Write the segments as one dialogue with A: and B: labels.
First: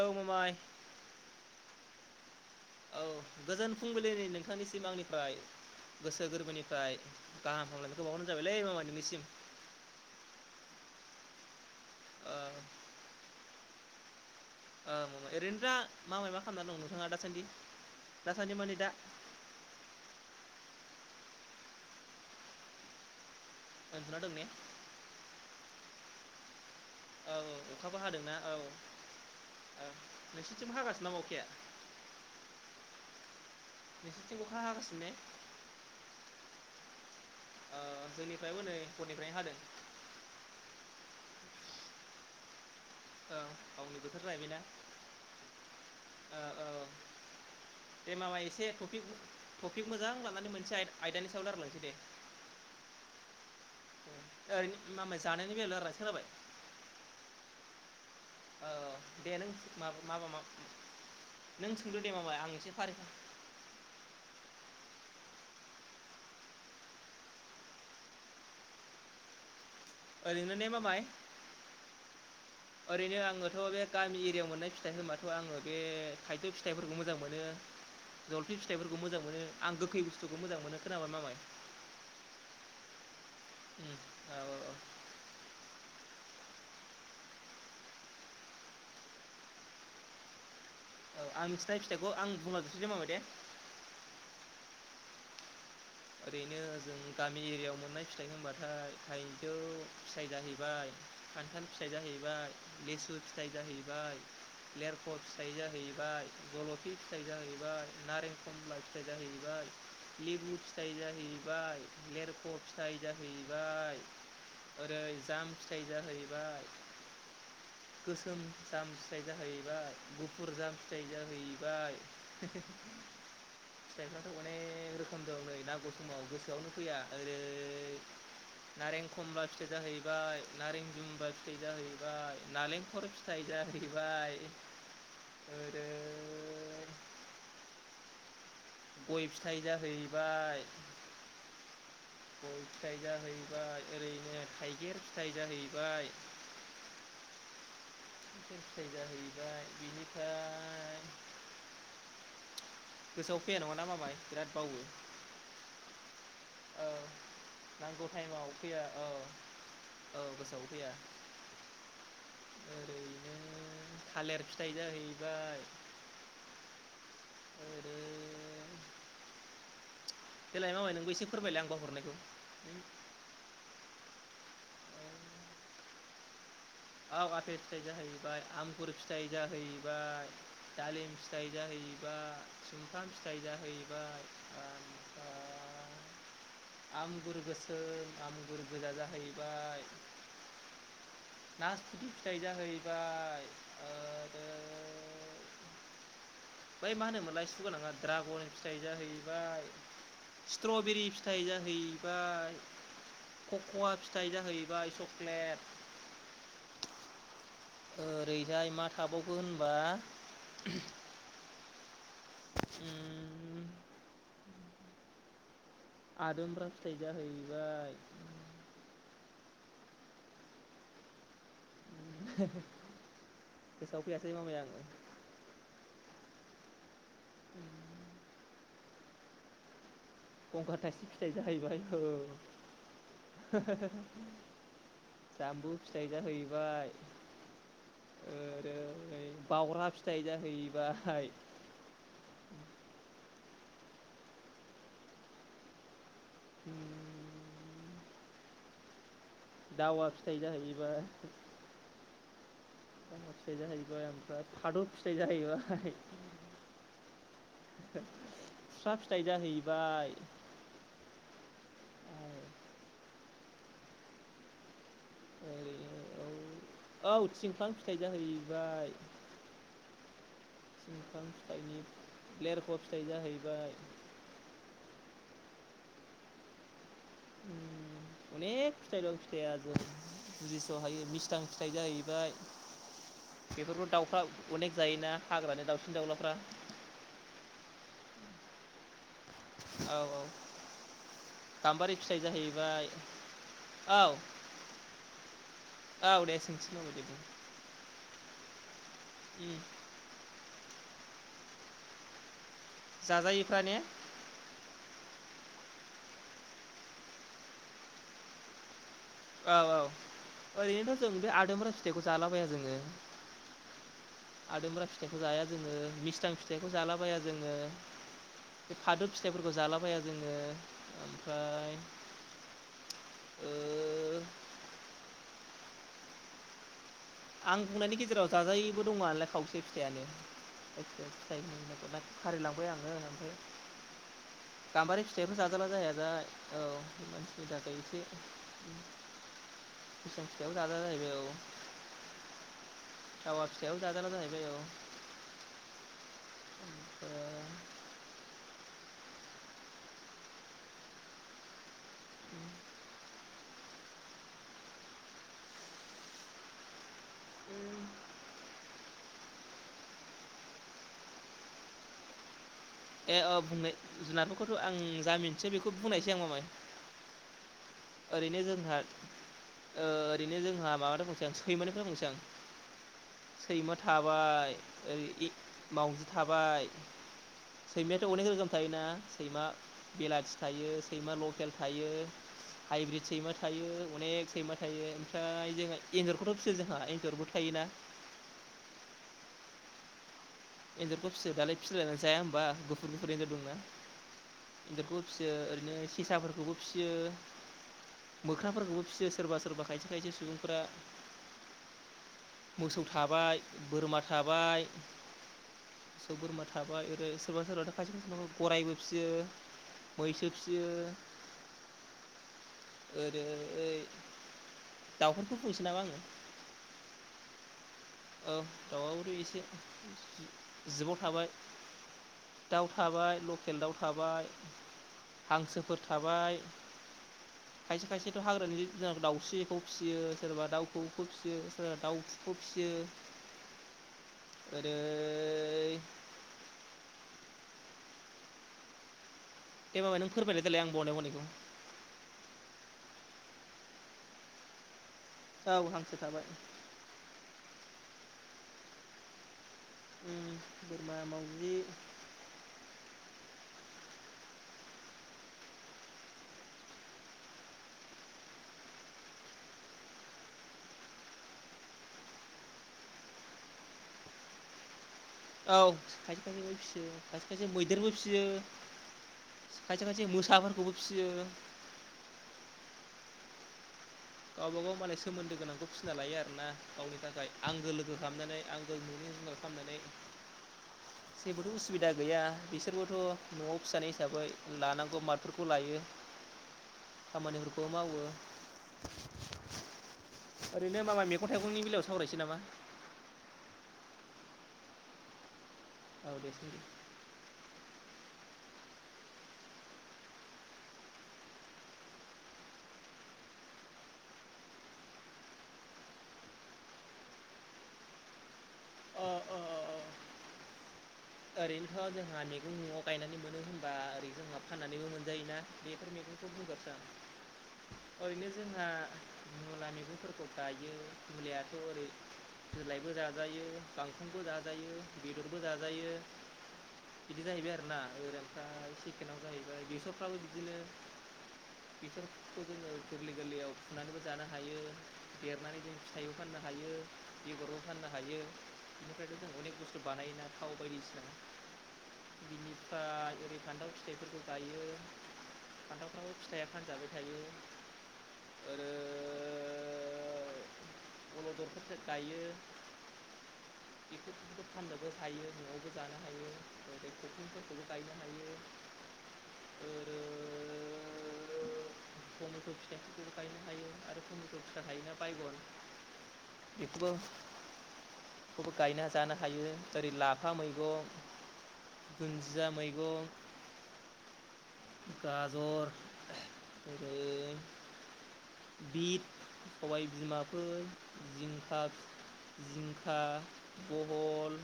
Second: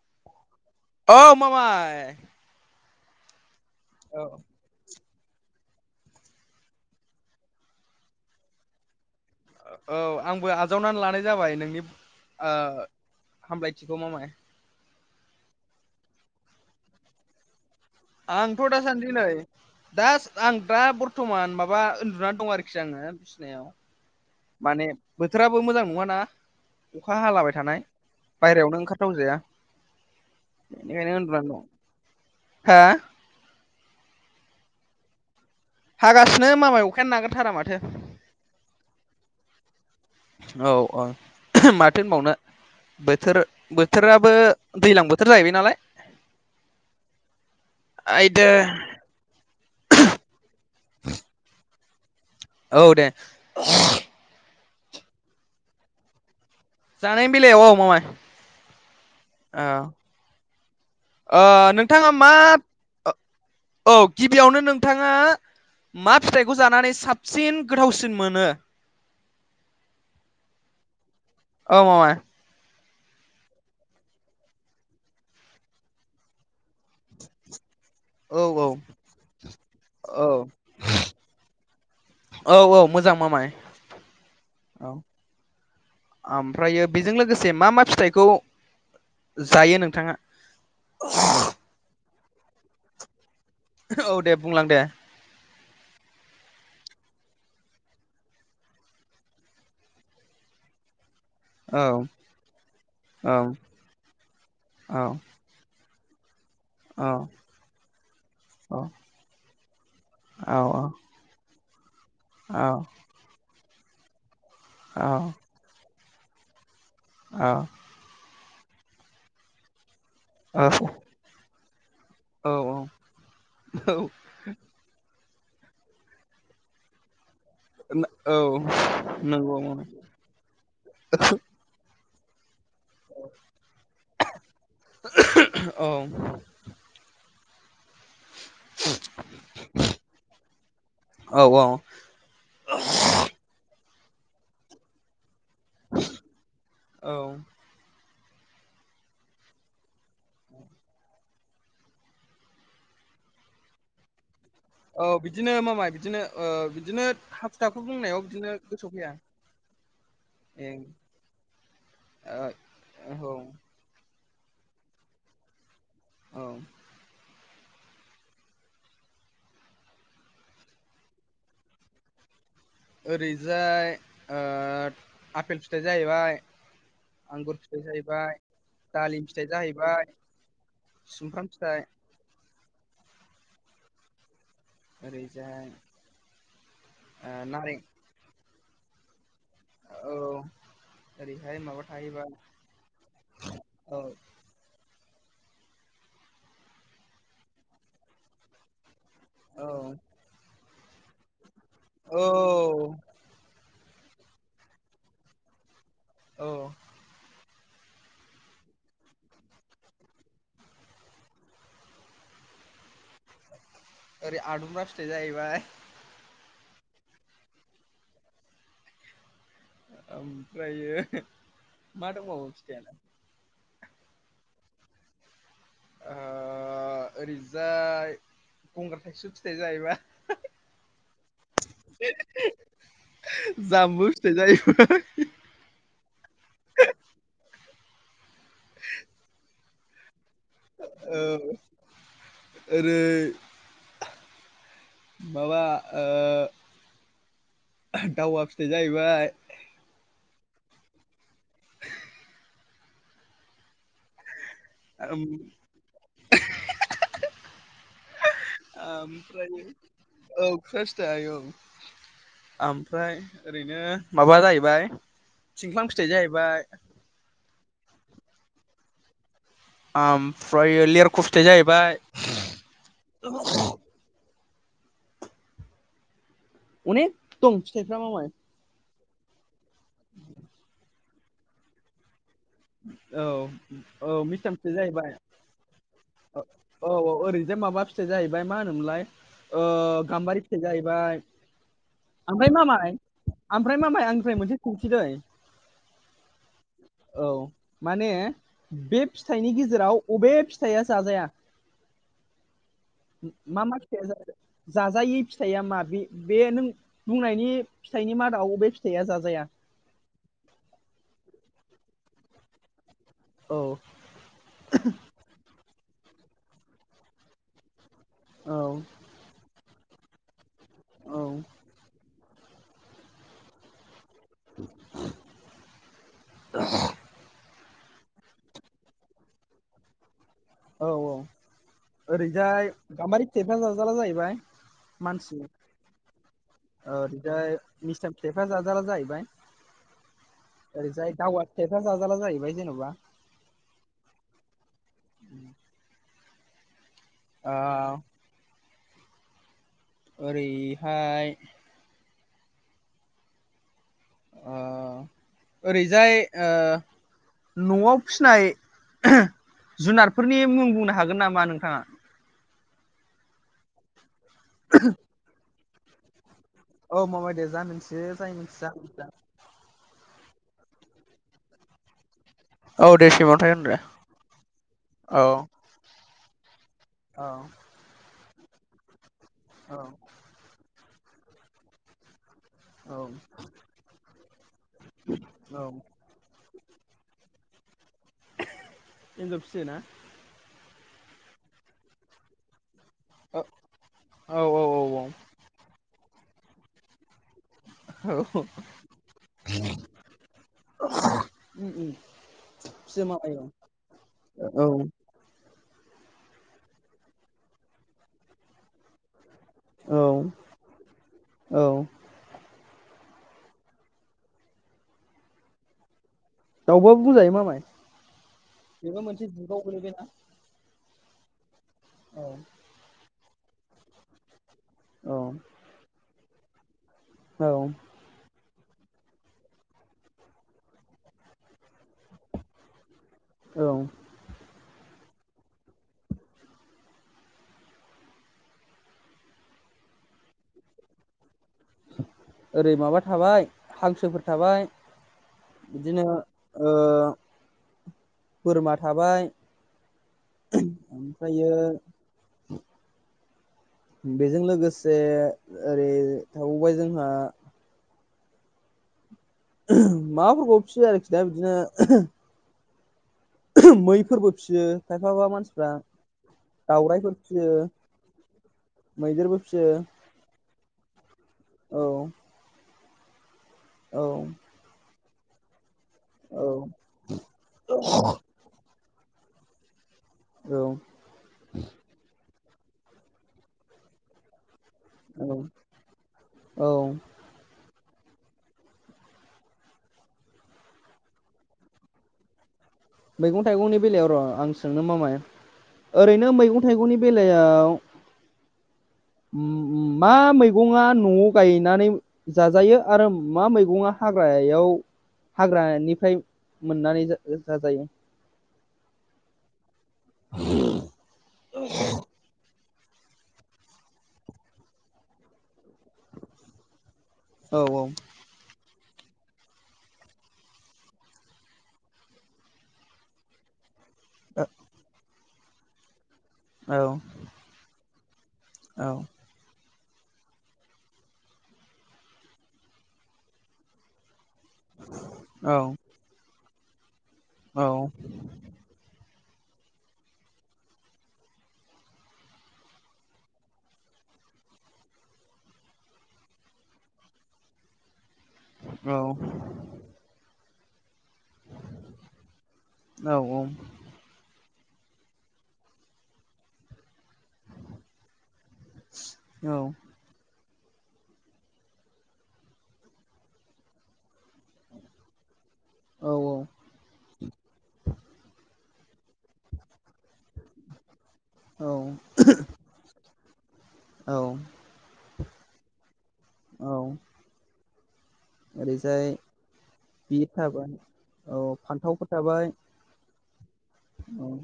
A: औ ममाय
B: औ मामाय
A: औ गोजोन
B: औ
A: फुंबिलिनि नोंथांनिसिम आंनि फ्राय गोसो गोरबोनिफ्राय गाहाम हामलायनायखौ बावहरनाय जाबायलै मामाय नोंनिसिम
B: औ आंबो आजावनानै लानाय जाबाय नोंनि ओ हामलायथिखौ मामाय
A: ओ मामाय ओरैनो दा मामाय मा खामना दं नोंथाङा दासान्दि दासान्दि
B: आं थ'
A: माने
B: दा सान्दि नै दास आं दा बर्थमान माबा उन्दुनानै दं आरोखि आङो बिसिनायाव
A: [inaudible]
B: माने बोथोराबो मोजां नङाना अखा
A: औ
B: हालाबाय थानाय बायरायावनो ओंखारथावजाया
A: ओ नोंसोरथिम हागासिनो
B: बेनिखायनो
A: नामा
B: उन्दुनानै
A: अखाया
B: दं हा
A: बेसोरथिं अखा हागासि
B: हागासिनो मामाय अखायानो नागारथारा माथो
A: ओ जोंनिफ्रायबो नै हरनिफ्रायनो हादों
B: औ ओ माथो होनबावनो
A: औ गावनि बोथोर
B: बोथोर-बोथोराबो
A: जाहैबायना
B: दैलां बोथोर जाहैबाय नालाय
A: ओ औ दे मामाय
B: आयदो
A: इसे टपिक-टपिक मोजां लानानै मोनसे आय-आयदानि सायाव लारालांनोसै दे
B: औ दे
A: ओरैनो मामाय जानायनि बेलायाव [unintelligible]
B: जानायनि बेलायाव ओ मामाय
A: औ दे नों
B: औ
A: मा-माबा मा
B: ओ
A: नों सोंदो
B: नोंथाङा
A: दे
B: मा
A: माबाय आं एसे फारि
B: औ गिबियावनो नों थाङा मा फिथाइखौ जानानै साबसिन गोथावसिन मोनो [inaudible]
A: ओरैनो ने मामाय
B: औ मामाय
A: ओरैनो आङोथ' बे गामि एरियायाव मोननाय फिथाइ होनबाथ' आङो बे थाय फिथाइफोरखौ मोजां मोनो।
B: औ
A: जलफि
B: औ
A: फिथाइफोरखौ मोजां मोनो आं गोखै
B: औ
A: बुस्थुखौ मोजां मोनो खोनाबाय मामाय।
B: औ औ मोजां मामाय
A: उम औ
B: औ ओमफ्रायो बेजों लोगोसे मा मा फिथाइखौ जायो नोंथाङा।
A: औ आं मिथिनाय फिथाइखौ आं बुंला जोबसै दे माबाय दे
B: औ दे बुंलां दे
A: ओरैनो जोंनि गामि एरियाव मोननाय फिथाइ होनबाथाय थायजौ फिथाइ जाहैबाय खान्थाल
B: औ
A: फिथाइ जाहैबाय लेसु
B: औ
A: फिथायाइ जाहैबाय
B: औ
A: लेरख' फिथाइ जाहै जलफि
B: औ
A: फिथाइ जाहैबाय नारें खमला फिथाइ जाहैबाय
B: औ
A: लिबु फिथ फिथाइ जाहैबाय लेरख' फिथाइ जाहैबाय ओरै जाम फिथाइ जाहैबाय
B: औ
A: जाम फिथाय जाहैबाय गुफुर जाम
B: औ
A: फिथायाइ जाहैबाय
B: औ
A: फिथायफोराथ' अनेक रोखोम दं नै नांगौ समाव गोसोआवनो फैया ओरै
B: औ
A: नारें खमबा
B: नंगौ
A: फिथाइ
B: औ
A: जाहैबाय नारें जुमबा फिथाइ जाहैबाय। नालेंखर फिथाइ जाहैबाय ओरै
B: औ
A: गय फिथाइ जाहैबाय
B: औ
A: गयफिथाय जाहैबाय ओरैनो थाइगिर फिथाइ जाहैबाय
B: औ
A: फिथाइ जाहैबाय बिनिफ्राय गोसोआव फैया नङा ना मामाय बिराद बाव
B: औ बिदिनो मा माय बिदिनो ओ
A: औ
B: बिदिनो हाखु दाखु
A: नांगौ
B: बुंनायाव
A: टाइमाव
B: बिदिनो गोसोआव
A: औ
B: फैया
A: औ गोसोआव
B: ए
A: फैया
B: ओ
A: ओरैनो
B: औ
A: थालिर फिथाइ जाहैबाय
B: औ।
A: ओरै देलाय मामाय नोंबो एसे फोरमायलाय आं बावहरनायखौ
B: ओरैजाय ओ आपेल फिथाइ जाहैबाय
A: आव आफेल फिथाइ जाहैबाय आंगुर फिथाइ जाहैबाय दालिम फिथाइ जाहैबाय सुमफ्राम फिथाइ जाहैबाय
B: ओरैजाय
A: आमफ्राय
B: ओ
A: आमगुर
B: नारें
A: गोसोम आमगुर गोजा जा
B: औ। ओरैहाय माबा
A: नासथुटि
B: थाहैबाय
A: फिथाइ जाहैबाय
B: औ
A: ओमफ्राय मा होनोमोनलाय सु गोनाङा ड्रागन फिथाइ जाहै
B: औ
A: बाय स्ट्रबेरि फिथाइ
B: औ
A: जाहैबाय कक'वा फि फिथाइ जाहैबाय चक्लेट
B: औ
A: ओरैजाय मा थाबावखो होनबा उम
B: ओरै आदुमब्रा फिथाय जाहैबाय
A: आदुंग्रा फिथाइ जाहैबाय
B: ओमफ्राययो मा दोंबावो फिथाइयालाय
A: गोसाव फैयाखै मामाय आं
B: ओ ओरैजाय गंगार थाइसुम फिथाइ जाहैबाय
A: गंगार थाइसुम फिथाइ जाहैबाय औ
B: जामबु फिथाइ जाहैबाय
A: जामु फिथाइ जाहैबाय ओ
B: [inaudible]
A: बावग्रा फिथाइ जाहैबाय
B: औ ओरै माबा ओ
A: उम
B: [unintelligible] दावा फिथाइ जाहैबाय
A: दावा फिथाइ जाहैबाय फिथाइ जाहैबाय ओमफ्राय थादौ फिथाइ जाहैबाय [unintelligible] फिथाइ
B: आमफ्राय
A: जाहैबाय
B: औ [unintelligible] औ आमफ्राय ओरैनो माबा जाहैबाय
A: ओरै
B: थिंख्लां फिथाइ जाहैबाय
A: औ औ थिंख्लां फिथाइ जाहैबाय
B: आम
A: सिंखाम फिथाइनि लेरख' फिथाइ जाहैबाय
B: अनेक दं फिथाइफ्रा मामाय
A: फिथाइलं फिथाइआ ज' बुजिस' हायो मिस्थां फिथाइ जाहैबाय
B: औ
A: बेफोरखौ दाउफ्रा
B: औ मिस्थाम फिथाय
A: अनेक
B: जाहैबाय
A: जायोना हाग्रानि दाउसिन दाउलाफ्रा
B: औ औ ओरै बि जे माबा फिथाइ जाहैबाय मा होनोमोनलाय ओ
A: औ
B: गाम्बारि फिथाइ जाहैबाय
A: गाम्बारि फिथाइ
B: ओमफाय
A: जाहैबाय
B: मामाय ओमफ्राय
A: औ
B: माबाय आंनिफ्राय मोनसे सोंथि दै
A: औ दे सोंथि मामाय दे सों
B: औ माने बे फिथाइनि गेजेराव अबे फिथाइया जाजाया उ
A: जाजायैफ्रा
B: मा
A: ने
B: मा फिथाइया जाजा जाजायि फि फिथाइआ मा बे बे नों बुंनायनि फिथाइनि मादाव अबे फि
A: औ औ ओरैनोथ' जों बे आदोम्रा फिथाइखौ जालाबाया जोङो।
B: औ
A: आदोमब्रा फिथाइखौ जाया जोङो मिसथां फिथाइखौ जालाबाया जोङो
B: औ
A: बे फादोब फिथाइफोरखौ जालाबाया जोङो
B: औ
A: ओमफ्राय ओ
B: [inaudible]
A: आं बुंनायनि गेजेराव जाजायिबो दङ आनोलाय खावसे फिथाइयानो
B: औ
A: जायखिया
B: औ
A: फिथाइ होननायखौ फारिलांबाय
B: ओरैजाय
A: आङो
B: गाम्बारि
A: ओमफ्राय
B: फिथाइफ्रा जाजाला जाहैबाय
A: गाम्बारि फिथाइखौ
B: मानसि
A: जाजाला जाया जा औ मानसिनि
B: ओरैजाय
A: थाखाय एसे
B: मिस्थां फिथाइफ्रा जाजाला जाहैबाय
A: बिसां फिथाइयाव जाजाला
B: आरैजाय दावा फिथाइफ्रा जाजाला जायैबाय
A: दावा फिथाइयाव जाजाला जाहैबाय औ
B: [inaudible] ओ ओरैहाय ओ ओरैजाय ओ न'आव फिसिनाय [unintelligible] जुनारफोरनि मुं बुंनो हागोन नामा नोंथाङा
A: ए अ बुंनाय जुनारफोरखौथ' आं जा मिनसै बेखौ बुंनायसै आं मामाय
B: औ मामाय दे जाय मिथियो जायो मोनथिया खिन्था
A: रैनो जोंहा माबानिफ्राय बुंसेै आं सैमानिफ्राय बुंसै आं
B: औ दे सिमावथाय
A: सैमा
B: होनदो
A: थाबाय ओरै इ
B: औ।
A: मावजि थाबाय
B: औ
A: सैमा अनेक रोखोम थायोना सैमा
B: औ
A: बेलाथि थायो सैमा लकेल थायो हाइब्रिद सैमा थायो अनेक सैमा थायो ओमफ्राय
B: औ औ।
A: जोंहा एंन्जरखौथ' सो जोंहा एन्जरबो थायोना
B: एन्जर फिसियो ना
A: एन्जरखौ फियो दालाय फिलायनानै जाया होमबा गु फुट एन्जर
B: औ
A: दंना
B: औ औ औ
A: एन्जरखौबो
B: औ।
A: फिसियो ओरैनो सेसाफोरखौबो फिसियो। मोख्राफोरखौबो फिसियो सोरबा-सोरबा खायसे-खायसे सुबुंफोरा।
B: उम उम
A: मोसौ
B: फिसियो मामाय
A: थाबाय
B: औ।
A: बोरमा
B: औ
A: थाबाय मोसौ बोरमा थाबाय ओरै सोरबा-सोरबाथ' खायसे-खायसे न'-न' गरायबो फिसियो मैसो फिसियो
B: औ-औ
A: ओरै दाउफोरफोरखौ बुं
B: दाउबाबो बुंजायो मामाय।
A: औ
B: बेबो
A: दाउवाबोथ'
B: मोनसे
A: एसे
B: जुगाव गोलैबायना
A: जिबाव थाबाय।
B: औ
A: दाउ थाबाय लकेल दाउ थाबाय
B: औ
A: हांसोफोर थाबाय
B: औ
A: खायसे खायसेथ' हाग्रानि जों दाउस्रिखौ फिसियो सोरबा दाउखौखौ फिसियो सोरबा दाउखौ फिसियो
B: औ
A: ओइ दे माबा नों फोरमायलाय देलाय आं बावनाय बावनायखौ
B: ओरै माबा थाबाय हांसोफोर थाबाय
A: औ हांसो
B: बिदिनो
A: थाबाय
B: ओ बोरमा थाबाय
A: उम बोरमा
B: ओमफ्रायो
A: मावजि
B: बेजों लोगोसे ओरै थाबावबाय जोंहा माबाफोरखौ फियो आरोखि दा बिदिनो मैफोरबो फिसियो खायफाफा
A: औ
B: मानसिफ्रा
A: खायसे खायसेबो फिसियो
B: दावरायाइफोर
A: खायसे खायसे
B: फिसियो
A: मैदेरबो फिसियो
B: मैदेर बो फिसियो
A: खायसे खायसे मोसाफोरखौबो फिसियो
B: औ औ
A: गावबा गाव माने सोमोन्दो गोनांखौ फिसिना लायो
B: औ
A: आरोना गावनि थाखाय आंगो लोगो खालामनानै आं जों खालामनानै
B: औ
A: जेबोथ' उसुबिदा गैया बिसोरबोथ' न'आव फिजानाय हिसाबै लानांगौ
B: औ
A: मार्फोरखौ लायो
B: औ
A: खामानिफोरखौ मावो ओरैनो माबा मैगं थाइगंनि बेलायाव सावरायनोसै नामा
B: मैगं थाइगंनि बेलायाव र' आं सोंनो मा मा
A: औ
B: ओरैनो
A: दे सोंदो।
B: मैगं थाइगंनि बेलायाव ओम ओम मा मैगंआ न'आव गायनानै जाजायो आरो मा मैगङा हाग्रायाव हाग्रानिफ्राय मोननानै जाजायो [unintelligible]
A: आरैनथ' जाहानिखौ मुङ गायनानै मोनो होनबा ओरै जोंहा फाननानैबो मोनजायोना बेफोर मैगंखौ बगारसो
B: औ औ
A: आं ओरैनो जोंहा मुला मैगंफोरखौ गायो मलायथ' ओरै दोलायबो जाजायो गांखंबो जाजायो बेदरबो जाजायो
B: औ
A: बिदि जाहैबाय आरोना दा
B: औ
A: सेकेनाव जाहैबाय बेस फ्राबो बिदिनो बेफोरखौ जोङो गोरलै गोरलैयाव फुनानैबो जानो हा हायो
B: औ
A: देरनानै जों फिथाइबो फाननो हायो
B: औ
A: बेगरबो फाननो हायो फ्राय जों अनेख बुस्थु बानायोना थाव बायदिसि
B: [inaudible]
A: बिनिफ्राय ओरै फान्थाव फिथाइफोरखौ गायो फान्थावफ्राबो फिथाइया फानजाबाय थायो ओरै
B: औ
A: अलददफोरसो गायो
B: औ
A: बेफोरफोरखौफोरखौबो फानजोबबो हायो न'आवबो जानो हायो मैगंफोरखौबो गायनो हायो आरो [inaudible] थफिथा थायोना बायगन
B: औ
A: बेखौबो खौ गायना जानो हायो ओरै लाफा मै
B: औ
A: मैगं
B: औ
A: गाजर [unintelligible] बिट
B: ओरैजाय
A: सबाय
B: बि
A: बिमाफोर
B: थाबाय औ फान्थावफोर
A: जिंखाफि
B: थाबाय
A: जिंखा
B: औ
A: बहल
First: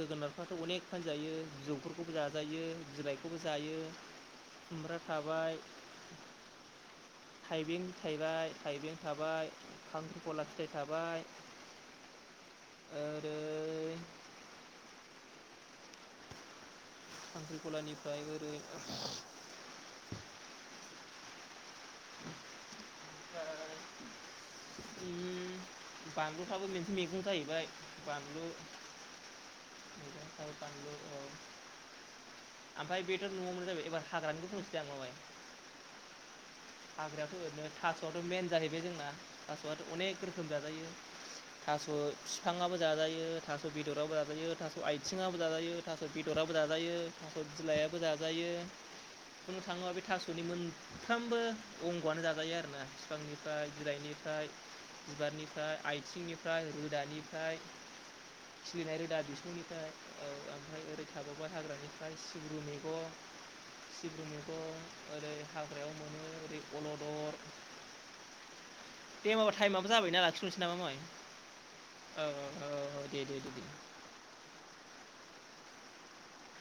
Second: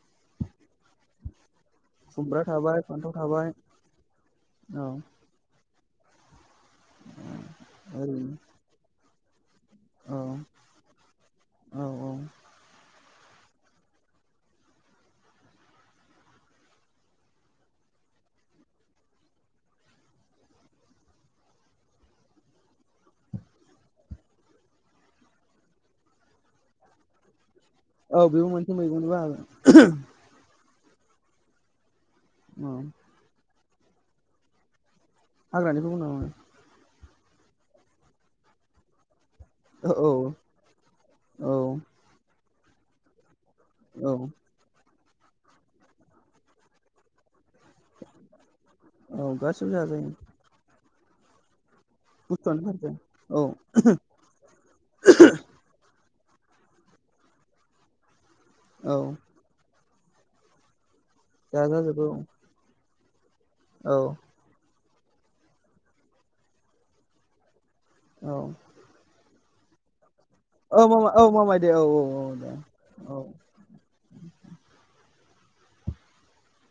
A: जोगोनारफ्राथ' अनेक फानजायो बिजौफोरखौबो
B: खुमब्रा
A: जाजायो
B: थाबाय फान्थाव
A: बिलाइखौबो
B: थाबाय
A: जायो।
B: औ
A: खुमब्रा थाबाय थाइबें
B: ओरैनो
A: थाइबाय थाइबें खाबाय
B: औ
A: खांख्रिख'ला फिथाय थायबाय
B: औ औ
A: खांख्रिख'लानिफ्राय ओरै उम बानलुफ्राबो मोनसे मैगं जाहैबाय
B: औ
A: बानलु
B: बेबो मोनसे मैगंनि बाहागो औ
A: [unintelligible]
B: हाग्रानिखौ उनाव हो
A: हाग्रायाथ' ओरैनो थास'आथ' मेन जाहैबाय जोंना थास'आथ'
B: औ
A: अनेक रोखोम जाजायो
B: औ
A: थास' फिफाङाबो जाजायो थास'
B: औ
A: बिदराबो जाजायो थास' आयथिङाबो जाजायो थास' बिदराबबो जाजायो थास' बिलायाबो जाजायो
B: औ
A: बुंनो
B: गासिबो
A: थाङोबा बे
B: जाजायो
A: थास'नि मोनफ्रामबो अंग'आनो जाजायो
B: बुस्थुआनो
A: आरोना
B: जाजायो औ
A: बिफांनिफ्राय बिलायनिफ्राय बिबारनिफ्राय आइ थिंनिफ्राय रोदानिफ्राय खिलिनाय
B: औ
A: रोदा बिसंनिफ्राय औ ओमफ्राय ओरै थाबावबाय
B: जाजाजोबो
A: हाग्रानिफ्राय सिब्रनि मैग
B: औ
A: सिब्रु मैगं ओरै हाग्रायाव मोनो ओरै अलदर
B: औ
A: दे मामा थाइमाबो जाबायना लाखिथ'नोसै नामा
B: औ
A: माय
B: मामा औ मामाय दे औ औ औ दे औ